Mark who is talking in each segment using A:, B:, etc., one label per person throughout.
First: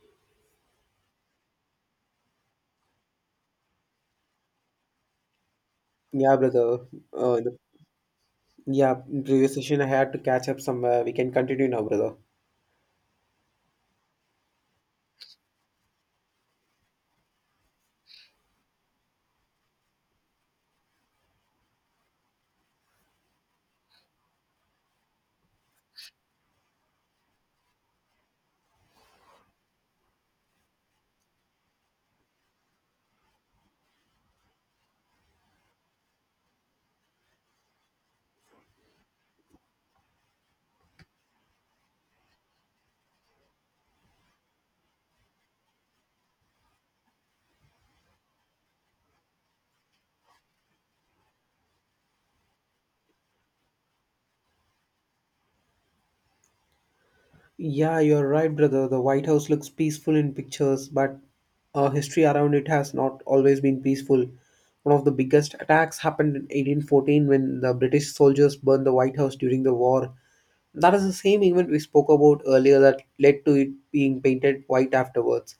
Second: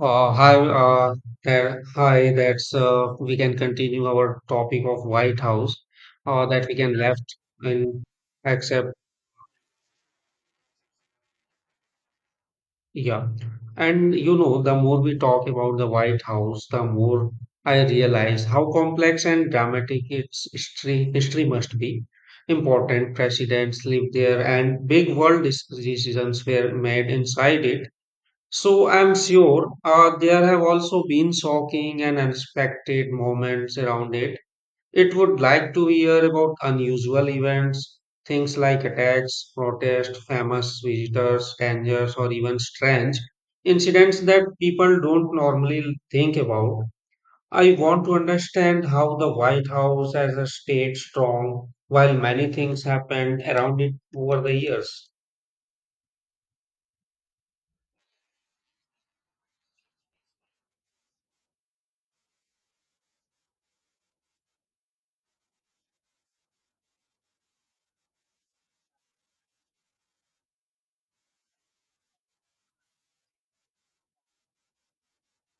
A: Uh, hi, uh, Hi. That's We can continue our topic of White House
B: Yeah,
A: that we
B: brother.
A: can
B: Uh,
A: left
B: the,
A: in except
B: yeah, in previous session I had to catch up somewhere. We can continue now, brother.
A: yeah. And you know, the more we talk about the White House, the more I realize how complex and dramatic its history must be. Important presidents lived there, and big world decisions were made inside it. So I'm sure there have also been shocking and unexpected moments around it. It would like to hear about unusual events, things like attacks, protests, famous visitors, dangers, or even strange incidents that people don't normally think about. I want to understand how the White House as a state strong while many things happened around it over the years.
B: Yeah, you're right, brother. The White House looks peaceful in pictures, but history around it has not always been peaceful. One of the biggest attacks happened in 1814 when the British soldiers burned the White House during the war. That is the same event we spoke about earlier that led to it being painted white afterwards.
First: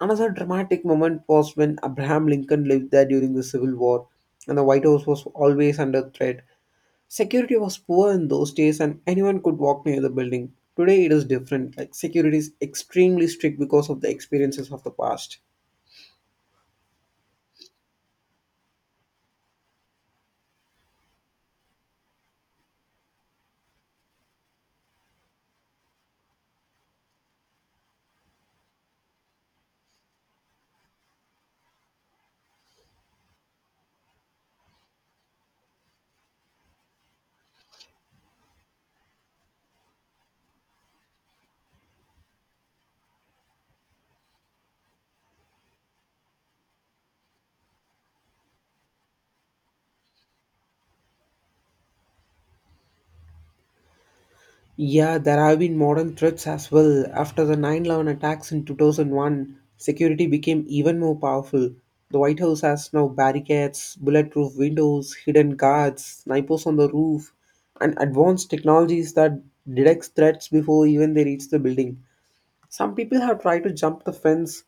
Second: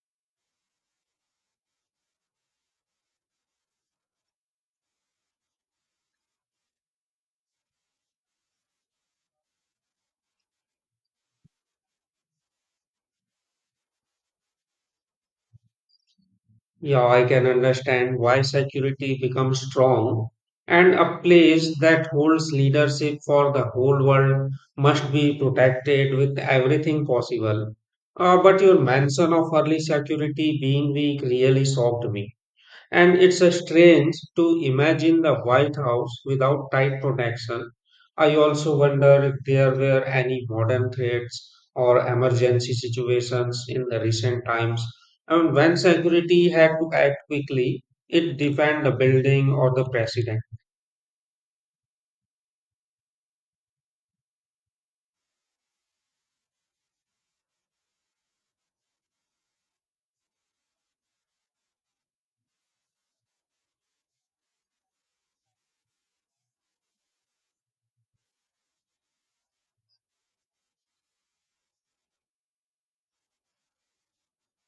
B: Another dramatic moment was when Abraham Lincoln lived there during the Civil War, and the White House was always under threat. Security was poor in those days, and anyone could walk near the building. Today, it is different. Like security is extremely strict because of the experiences of the past.
A: Yeah, I can understand why security becomes strong, and a place that holds leadership for the whole world must be protected with everything possible. But your mention of early security being weak really shocked me. And it's a strange to imagine the White House without tight protection. I also wonder if there were any modern threats or emergency situations in the recent times. And when security had to act quickly, it defend the building or the president.
B: Yeah, there have been modern threats as well. After the 9/11 attacks in 2001, security became even more powerful. The White House has now barricades, bulletproof windows, hidden guards, snipers on the roof, and advanced technologies that detect threats before even they reach the building. Some people have tried to jump the fence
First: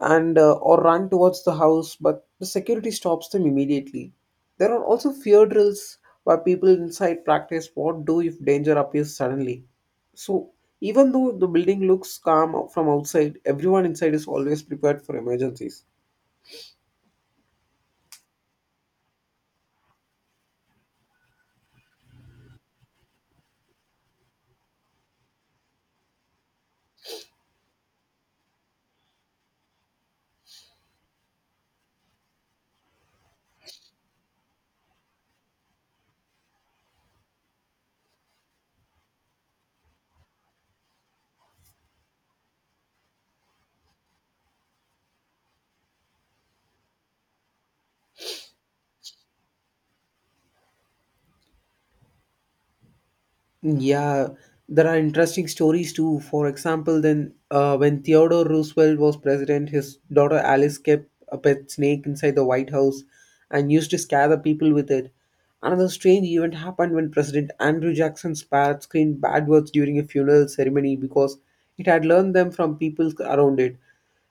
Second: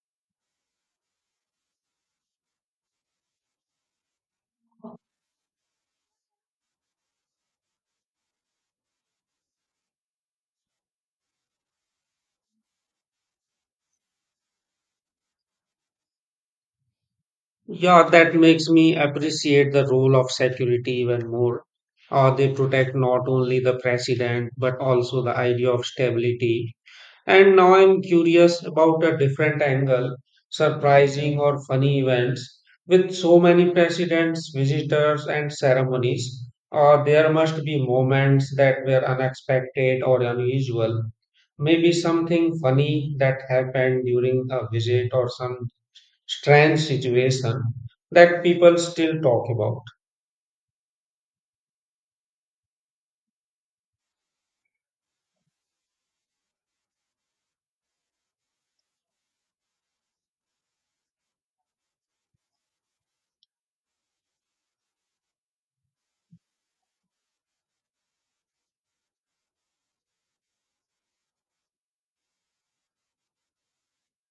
B: and or run towards the house, but the security stops them immediately. There are also fear drills where people inside practice what do if danger appears suddenly. So even though the building looks calm from outside, everyone inside is always prepared for emergencies.
A: Yeah, that makes me appreciate the role of security even more. They protect not only the president but also the idea of stability. And now I'm curious about a different angle, surprising or funny events. With so many presidents, visitors, and ceremonies, there must be moments that were unexpected or unusual. Maybe something funny that happened during a visit or some strange situation that people still talk about.
B: Yeah, there are interesting stories too. For example, then when Theodore Roosevelt was president, his daughter Alice kept a pet snake inside the White House and used to scare the people with it. Another strange event happened when President Andrew Jackson's parrot screamed bad words during a funeral ceremony because it had learned them from people around it.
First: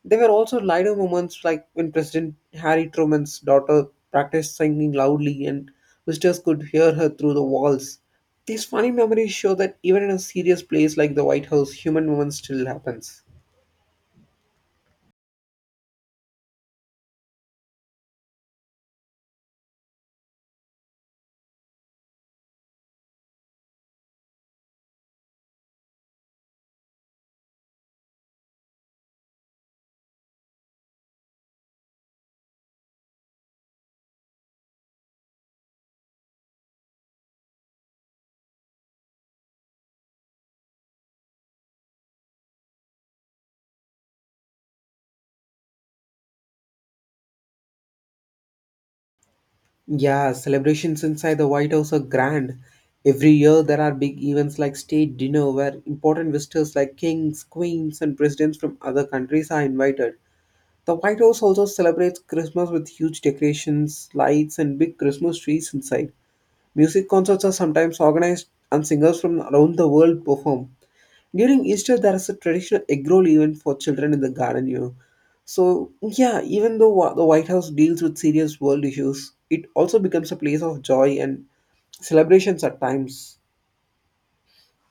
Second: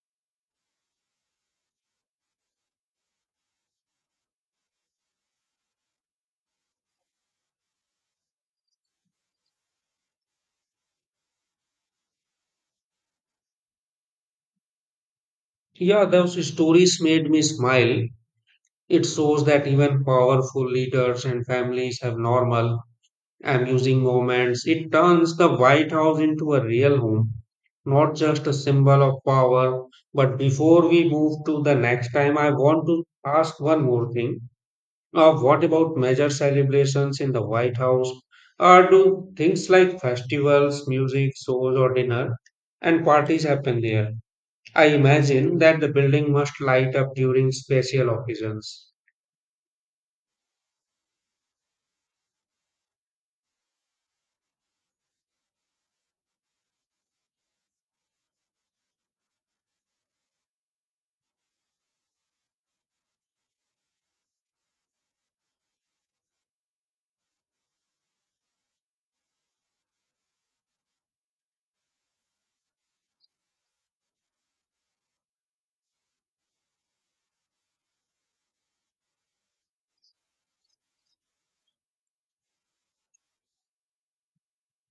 B: There were also lighter moments like when President Harry Truman's daughter practiced singing loudly and visitors could hear her through the walls. These funny memories show that even in a serious place like the White House, human moments still happens.
A: Yeah, those stories made me smile. It shows that even powerful leaders and families have normal amusing moments. It turns the White House into a real home, not just a symbol of power. But before we move to the next time, I want to ask one more thing. What about major celebrations in the White House? Or do things like festivals, music, shows, or dinner and parties happen there? I imagine that the building must light up during special occasions.
B: Yeah, celebrations inside the White House are grand. Every year there are big events like state dinner where important visitors like kings, queens and presidents from other countries are invited. The White House also celebrates Christmas with huge decorations, lights and big Christmas trees inside. Music concerts are sometimes organized and singers from around the world perform. During Easter, there is a traditional egg roll event for children in the garden, you know. So, yeah, even though the White House deals with serious world issues, it also becomes a place of joy and celebrations at times.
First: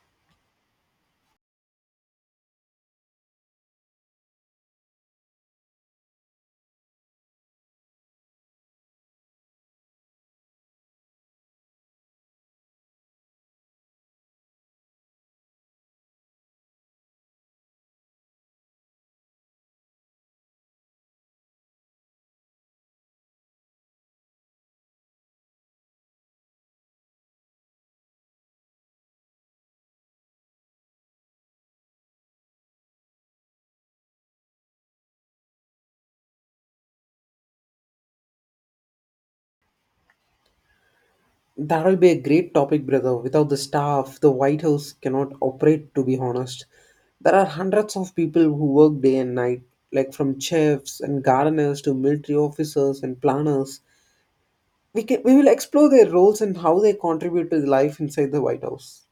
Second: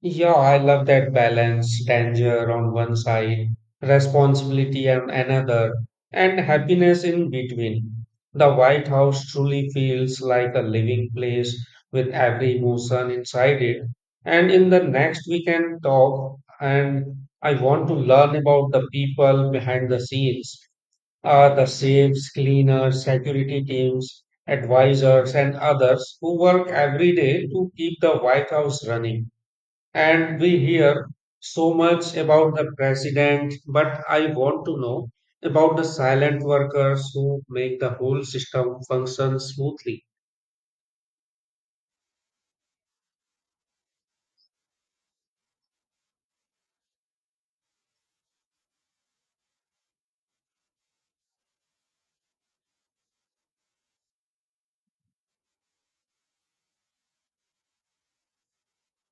A: Yeah, I love that balance, danger on one side, responsibility on another, and happiness in between. The White House truly feels like a living place with every emotion inside it. And in the next we can talk, and I want to learn about the people behind the scenes, the safes, cleaners, security teams, advisors, and others who work every day to keep the White House running. And we hear so much about the president, but I want to know about the silent workers who make the whole system function smoothly.
B: That will be a great topic, brother. Without the staff, the White House cannot operate, to be honest. There are hundreds of people who work day and night, like from chefs and gardeners to military officers and planners. We will explore their roles and how they contribute to the life inside the White House.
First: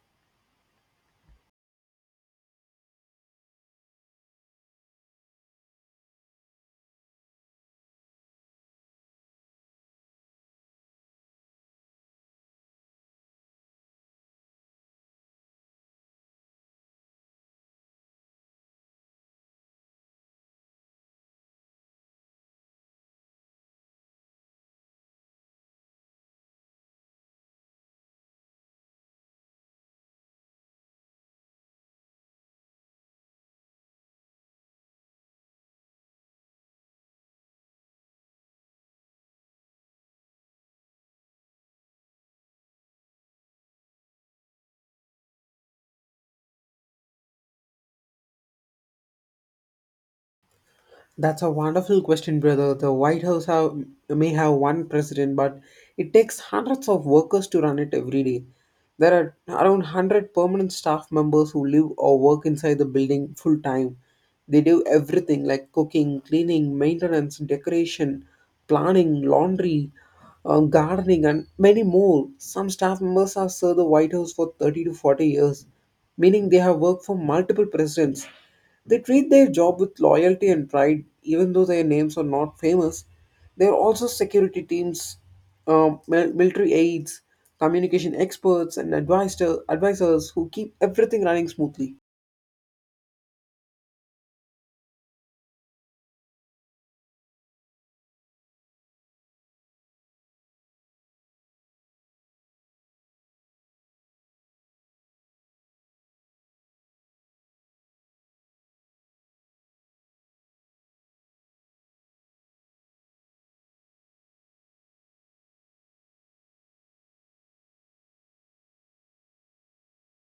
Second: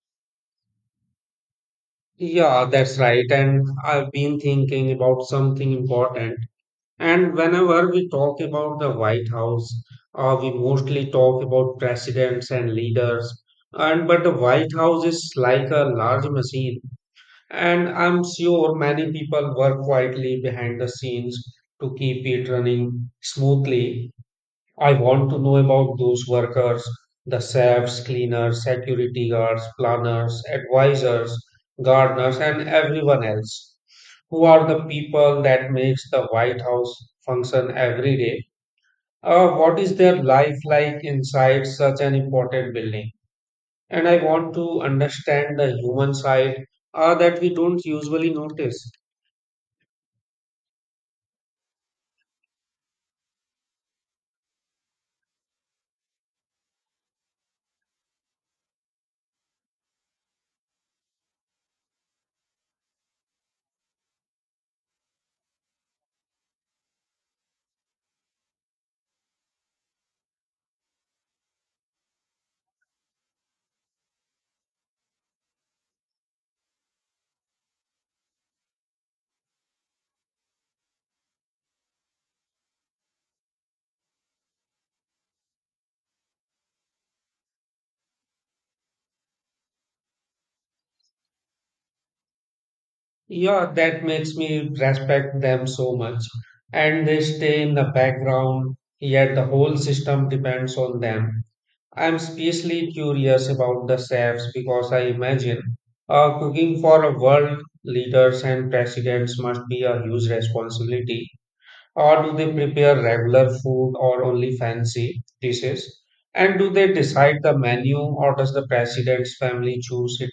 A: Yeah, that's right. And I've been thinking about something important. And whenever we talk about the White House, we mostly talk about presidents and leaders. And but the White House is like a large machine. And I'm sure many people work quietly behind the scenes to keep it running smoothly. I want to know about those workers, the chefs, cleaners, security guards, planners, advisors, gardeners, and everyone else. Who are the people that makes the White House function every day? What is their life like inside such an important building? And I want to understand the human side that we don't usually notice.
B: That's a wonderful question, brother. The White House have, May have one president, but it takes hundreds of workers to run it every day. There are around 100 permanent staff members who live or work inside the building full time. They do everything like cooking, cleaning, maintenance, decoration, planning, laundry, gardening, and many more. Some staff members have served the White House for 30 to 40 years, meaning they have worked for multiple presidents. They treat their job with loyalty and pride, even though their names are not famous. They are also security teams, military aides, communication experts, and advisors who keep everything running smoothly.
A: Yeah, that makes me respect them so much. And they stay in the background, yet the whole system depends on them. I'm especially curious about the chefs because I imagine cooking for a world leaders and presidents must be a huge responsibility. Or do they prepare regular food or only fancy dishes? And do they decide the menu or does the president's family choose it?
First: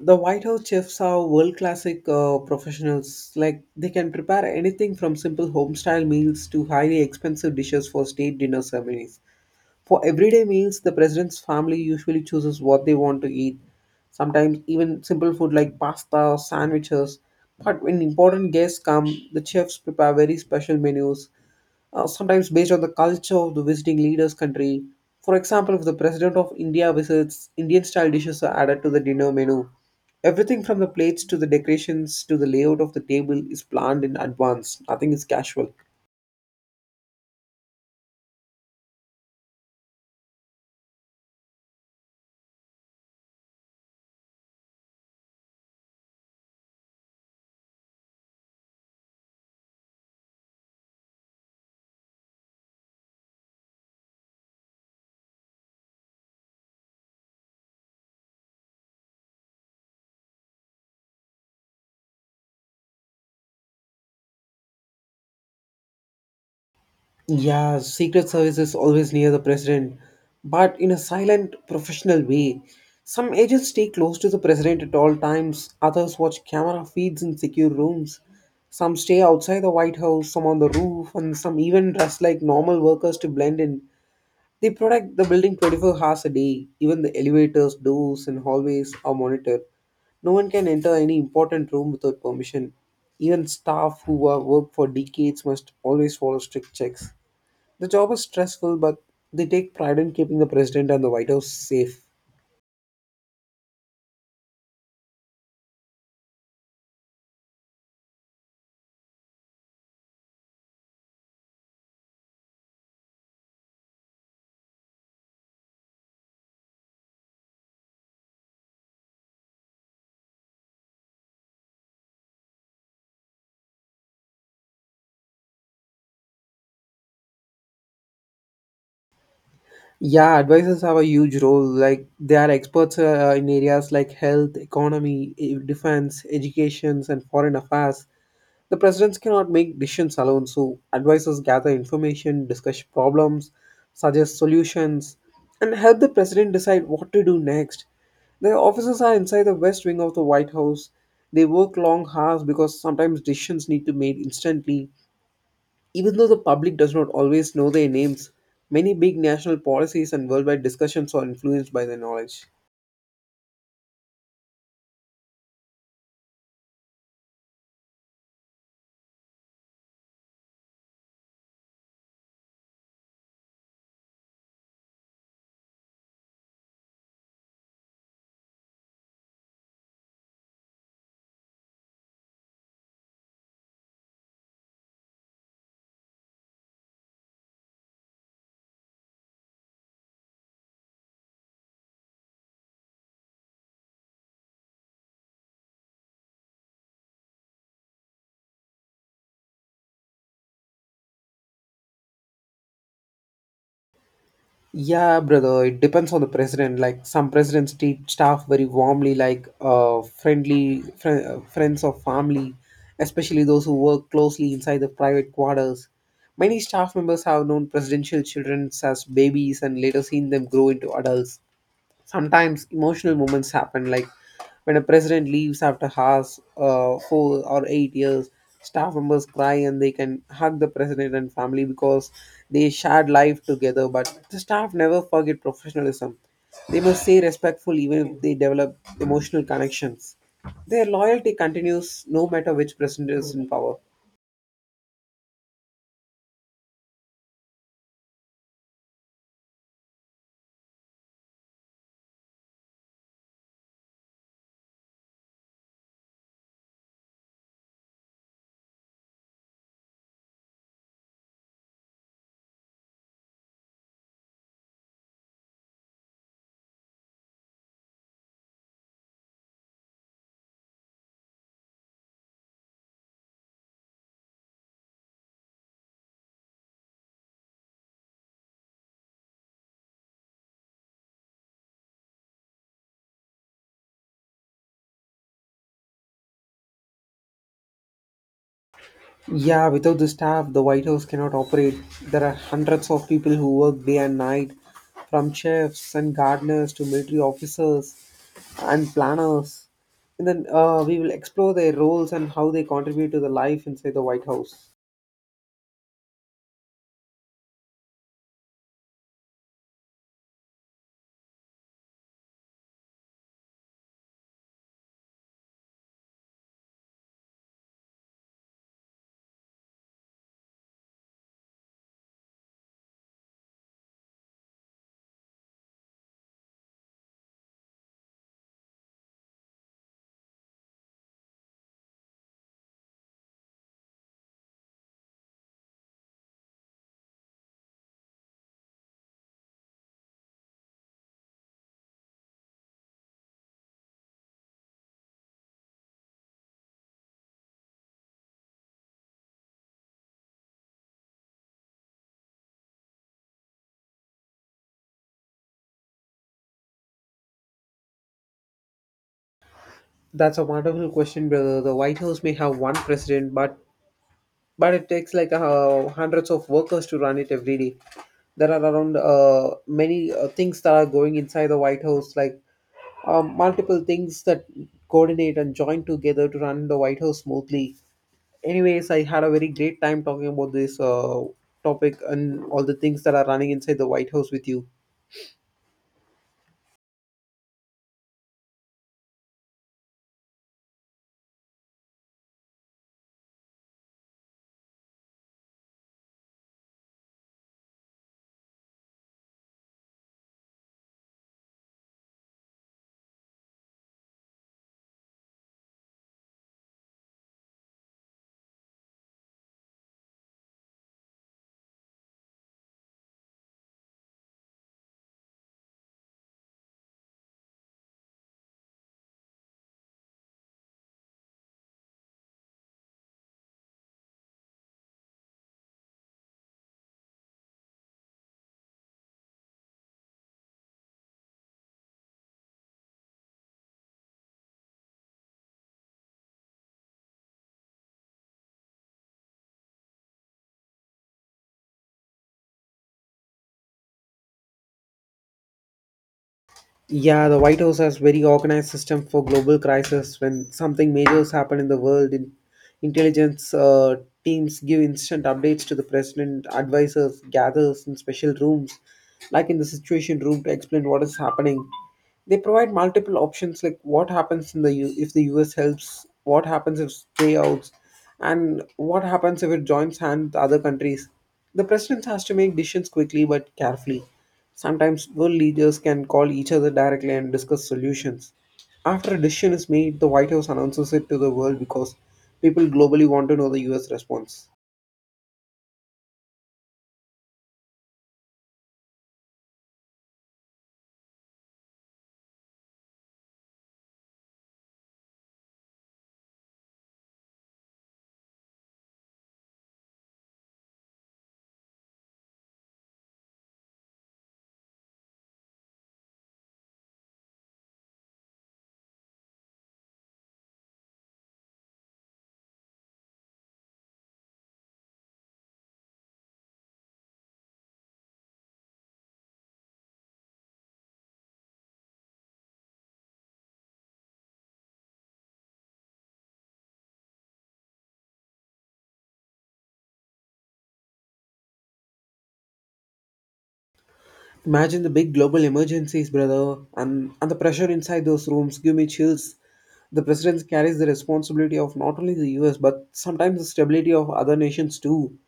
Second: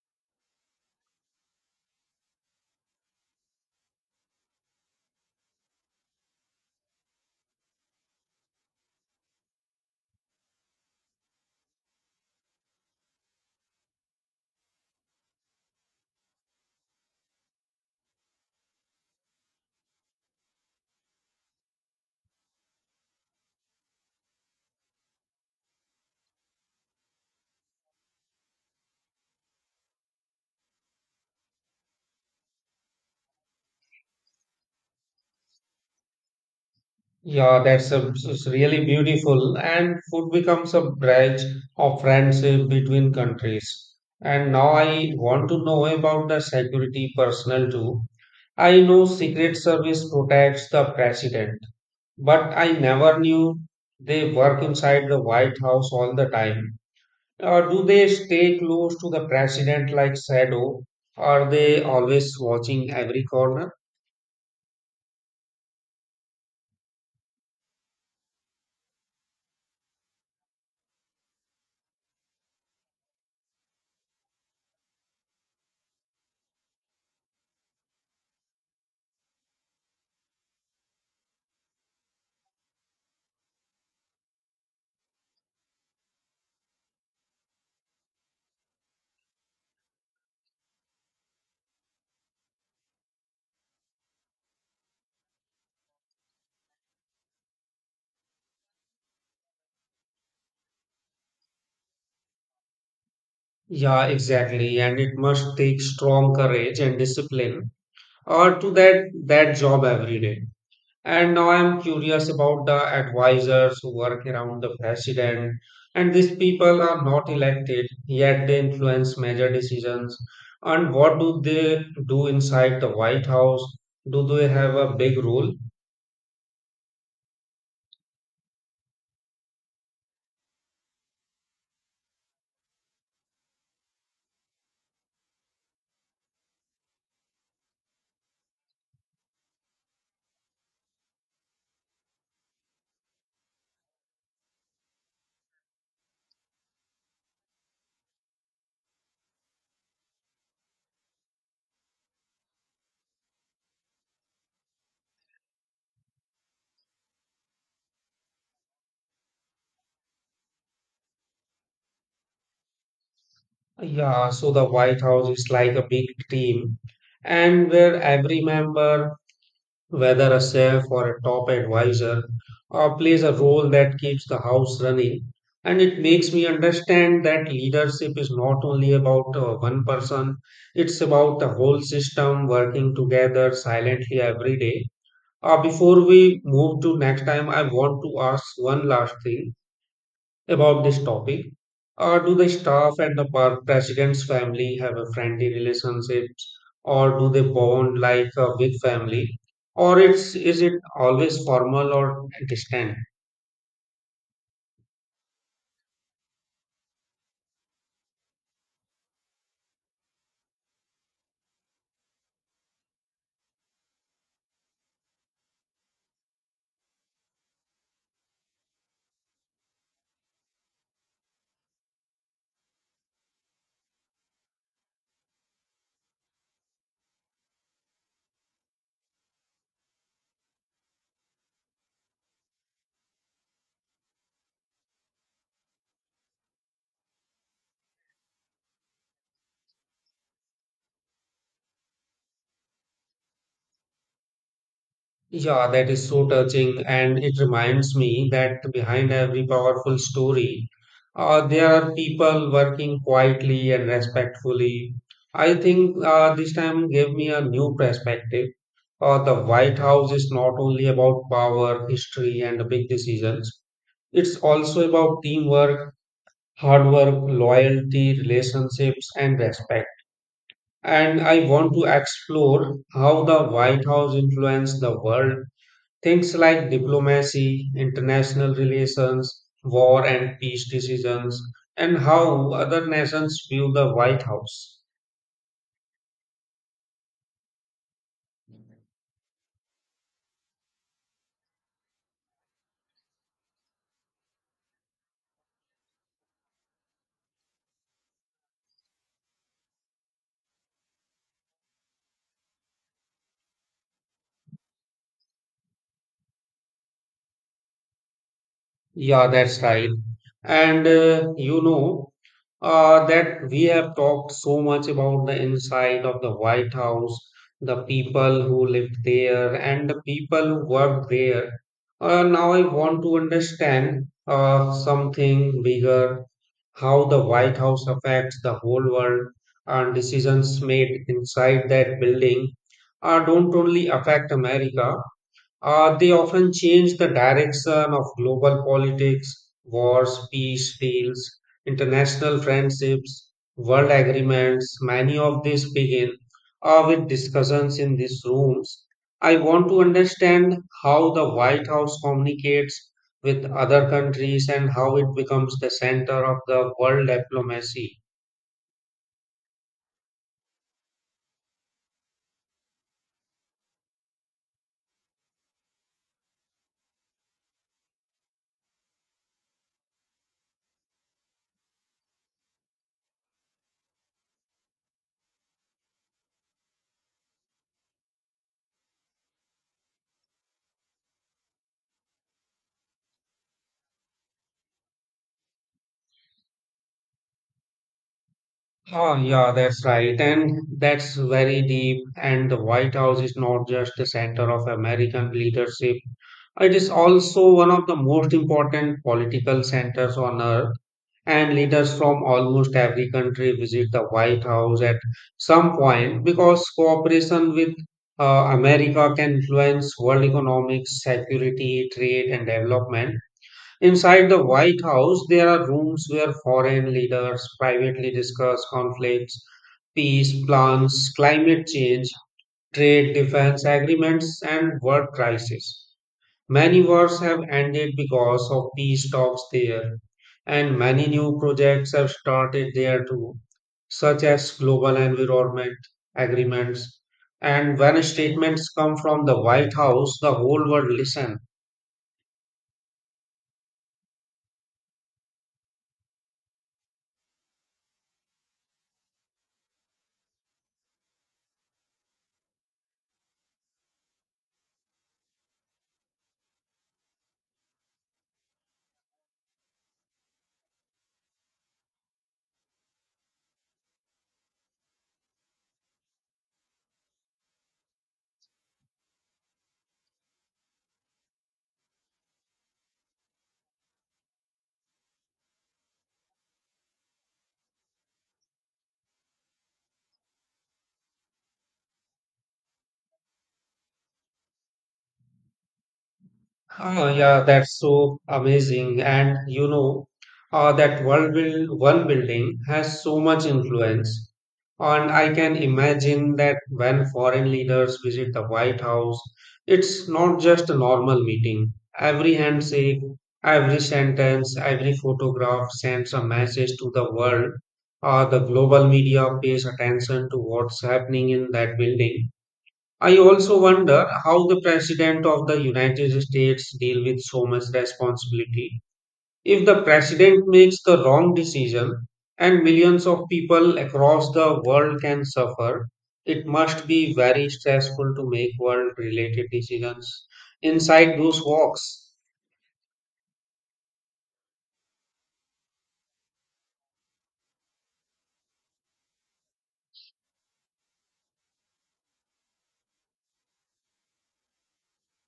B: The White House chefs are world classic professionals. Like they can prepare anything from simple home style meals to highly expensive dishes for state dinner ceremonies. For everyday meals, the president's family usually chooses what they want to eat, sometimes even simple food like pasta or sandwiches. But when important guests come, the chefs prepare very special menus, sometimes based on the culture of the visiting leader's country. For example, if the president of India visits, Indian style dishes are added to the dinner menu. Everything from the plates to the decorations to the layout of the table is planned in advance, nothing is casual.
A: Yeah, that's a, it's really beautiful. And food becomes a bridge of friendship between countries. And now I want to know about the security personnel too. I know Secret Service protects the president, but I never knew they work inside the White House all the time. Or do they stay close to the president like shadow? Are they always watching every corner?
B: Yeah, Secret Service is always near the president, but in a silent, professional way. Some agents stay close to the president at all times, others watch camera feeds in secure rooms. Some stay outside the White House, some on the roof, and some even dress like normal workers to blend in. They protect the building 24 hours a day. Even the elevators, doors, and hallways are monitored. No one can enter any important room without permission. Even staff who have worked for decades must always follow strict checks. The job is stressful, but they take pride in keeping the president and the White House safe.
A: Yeah, exactly. And it must take strong courage and discipline or to that job every day. And now I'm curious about the advisors who work around the president. And these people are not elected, yet they influence major decisions. And what do they do inside the White House? Do they have a big role?
B: Yeah, advisors have a huge role. Like they are experts in areas like health, economy, defense, education, and foreign affairs. The presidents cannot make decisions alone, so advisors gather information, discuss problems, suggest solutions, and help the president decide what to do next. Their offices are inside the west wing of the White House. They work long hours because sometimes decisions need to be made instantly. Even though the public does not always know their names, many big national policies and worldwide discussions are influenced by their knowledge.
A: Yeah, so the White House is like a big team, and where every member whether a chef or a top advisor plays a role that keeps the house running. And it makes me understand that leadership is not only about one person, it's about the whole system working together silently every day. Before we move to next time, I want to ask one last thing about this topic. Do the staff and the president's family have a friendly relationships, or do they bond like a big family, or it's is it always formal or distant?
B: Yeah, brother, it depends on the president. Like some presidents treat staff very warmly, like friends of family, especially those who work closely inside the private quarters. Many staff members have known presidential children as babies and later seen them grow into adults. Sometimes emotional moments happen, like when a president leaves after half 4 or 8 years. Staff members cry and they can hug the president and family because they shared life together, but the staff never forget professionalism. They must stay respectful even if they develop emotional connections. Their loyalty continues no matter which president is in power.
A: Yeah, that is so touching, and it reminds me that behind every powerful story, there are people working quietly and respectfully. I think this time gave me a new perspective. The White House is not only about power, history, and big decisions, it's also about teamwork, hard work, loyalty, relationships, and respect. And I want to explore how the White House influenced the world. Things like diplomacy, international relations, war and peace decisions, and how other nations view the White House.
B: Yeah, without the staff, the White House cannot operate. There are hundreds of people who work day and night, from chefs and gardeners to military officers and planners. And then We will explore their roles and how they contribute to the life inside the White House.
A: Yeah, that's right. And uh, you know, that we have talked so much about the inside of the White House, the people who lived there, and the people who worked there. Now I want to understand something bigger, how the White House affects the whole world and decisions made inside that building don't only affect America. They often change the direction of global politics, wars, peace deals, international friendships, world agreements. Many of these begin with discussions in these rooms. I want to understand how the White House communicates with other countries and how it becomes the center of the world diplomacy.
B: That's a wonderful question, brother. The White House may have one president, but it takes hundreds of workers to run it every day. There are around many things that are going inside the White House, like multiple things that coordinate and join together to run the White House smoothly. Anyways, I had a very great time talking about this topic and all the things that are running inside the White House with you.
A: Oh, yeah, that's right. And that's very deep. And the White House is not just the center of American leadership. It is also one of the most important political centers on earth, and leaders from almost every country visit the White House at some point because cooperation with America can influence world economics, security, trade, and development. Inside the White House, there are rooms where foreign leaders privately discuss conflicts, peace plans, climate change, trade defense agreements, and world crisis. Many wars have ended because of peace talks there, and many new projects have started there too, such as global environment agreements. And when statements come from the White House, the whole world listens.
B: Yeah, the White House has very organized system for global crisis. When something major has happened in the world, in intelligence teams give instant updates to the president. Advisors gathers in special rooms, like in the Situation Room, to explain what is happening. They provide multiple options like what happens in the if the US helps, what happens if stay outs, and what happens if it joins hands with other countries. The president has to make decisions quickly but carefully. Sometimes world leaders can call each other directly and discuss solutions. After a decision is made, the White House announces it to the world because people globally want to know the US response.
A: Ah, yeah, that's so amazing. That one building has so much influence. And I can imagine that when foreign leaders visit the White House, it's not just a normal meeting. Every handshake, every sentence, every photograph sends a message to the world. The global media pays attention to what's happening in that building. I also wonder how the President of the United States deal with so much responsibility. If the President makes the wrong decision and millions of people across the world can suffer, it must be very stressful to make world related decisions inside those walks.
B: Imagine the big global emergencies, brother, and the pressure inside those rooms give me chills. The president carries the responsibility of not only the US but sometimes the stability of other nations too.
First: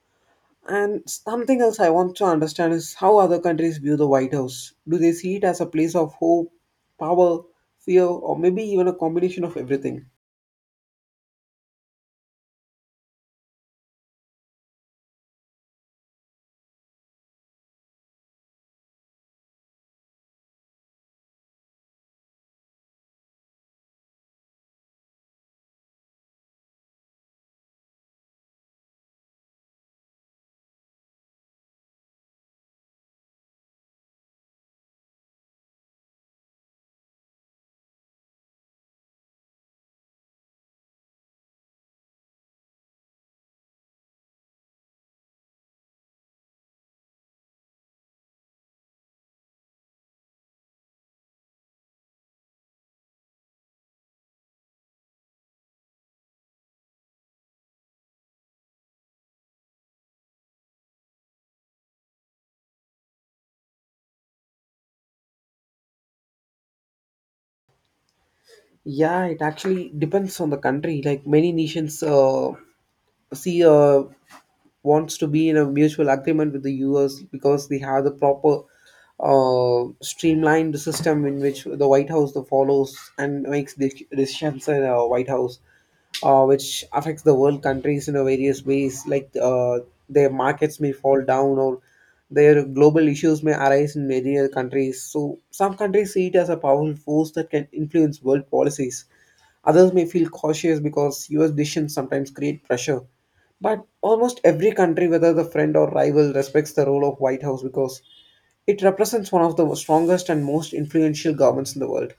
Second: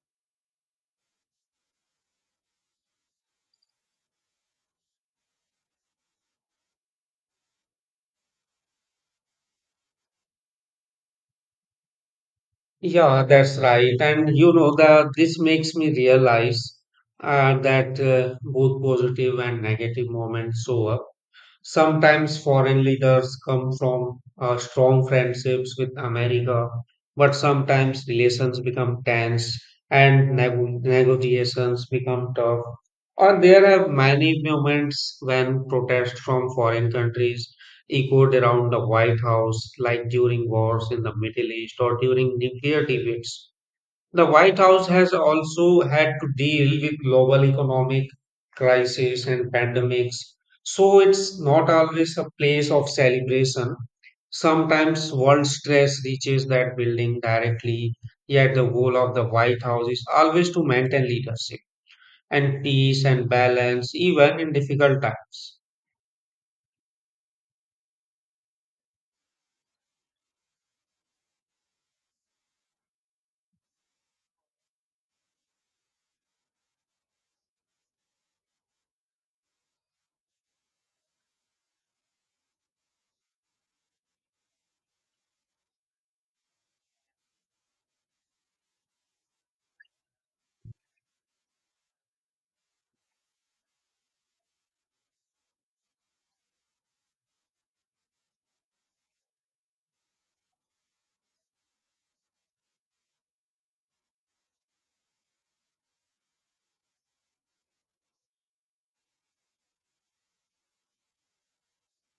B: And something else I want to understand is how other countries view the White House. Do they see it as a place of hope, power, fear, or maybe even a combination of everything?
A: Yeah, that's right. And you know that this makes me realize that both positive and negative moments show up. Sometimes foreign leaders come from strong friendships with America, but sometimes relations become tense and negotiations become tough. Or there are many moments when protests from foreign countries echoed around the White House, like during wars in the Middle East or during nuclear debates. The White House has also had to deal with global economic crisis and pandemics, so it's not always a place of celebration. Sometimes world stress reaches that building directly, yet the goal of the White House is always to maintain leadership and peace and balance, even in difficult times.
B: Yeah, it actually depends on the country. Like many nations see a wants to be in a mutual agreement with the US because they have the proper streamlined system in which the White House follows and makes decisions in a White House, which affects the world countries in a various ways, like their markets may fall down or their global issues may arise in many other countries. So some countries see it as a powerful force that can influence world policies. Others may feel cautious because US decisions sometimes create pressure, but almost every country, whether the friend or rival, respects the role of White House because it represents one of the strongest and most influential governments in the world.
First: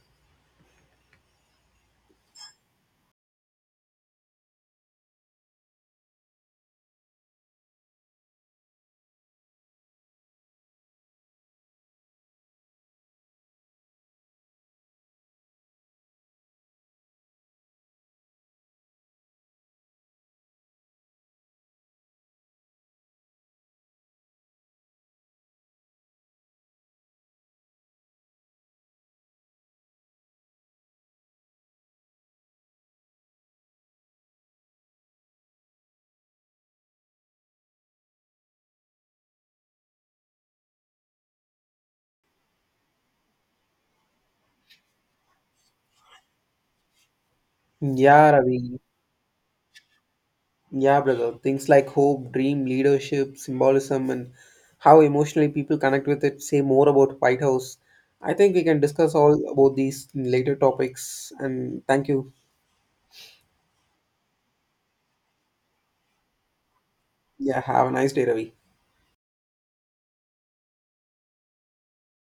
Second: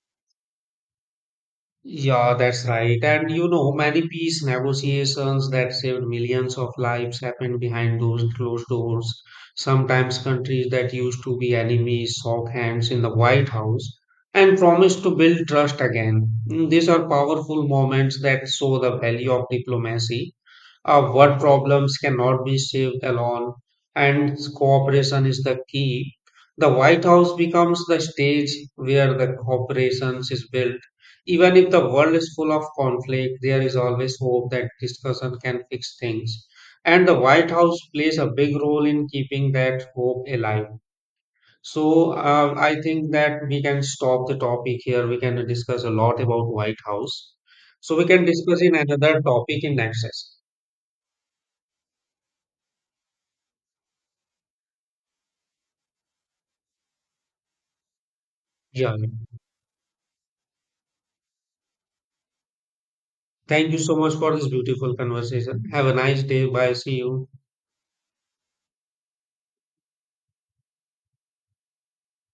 A: Yeah, that's right. And you know, many peace negotiations that saved millions of lives happened behind those closed doors. Sometimes countries that used to be enemies shook hands in the White House and promised to build trust again. Mm, these are powerful moments that show the value of diplomacy, what problems cannot be saved alone, and cooperation is the key. The White House becomes the stage where the cooperation is built. Even if the world is full of conflict, there is always hope that discussion can fix things. And the White House plays a big role in keeping that hope alive. So I think that we can stop the topic here. We can discuss a lot about White House. So we can
B: Yeah,
A: discuss in
B: Ravi.
A: another topic in next session.
B: Yeah, brother. Things like hope, dream, leadership, symbolism, and how emotionally people connect with it say more about White House. I think we can
A: Yeah.
B: discuss all about these in later topics. And thank you.
A: Thank you so much for this beautiful conversation. Have a nice day. Bye. See you.
B: Yeah, have a nice day, Ravi.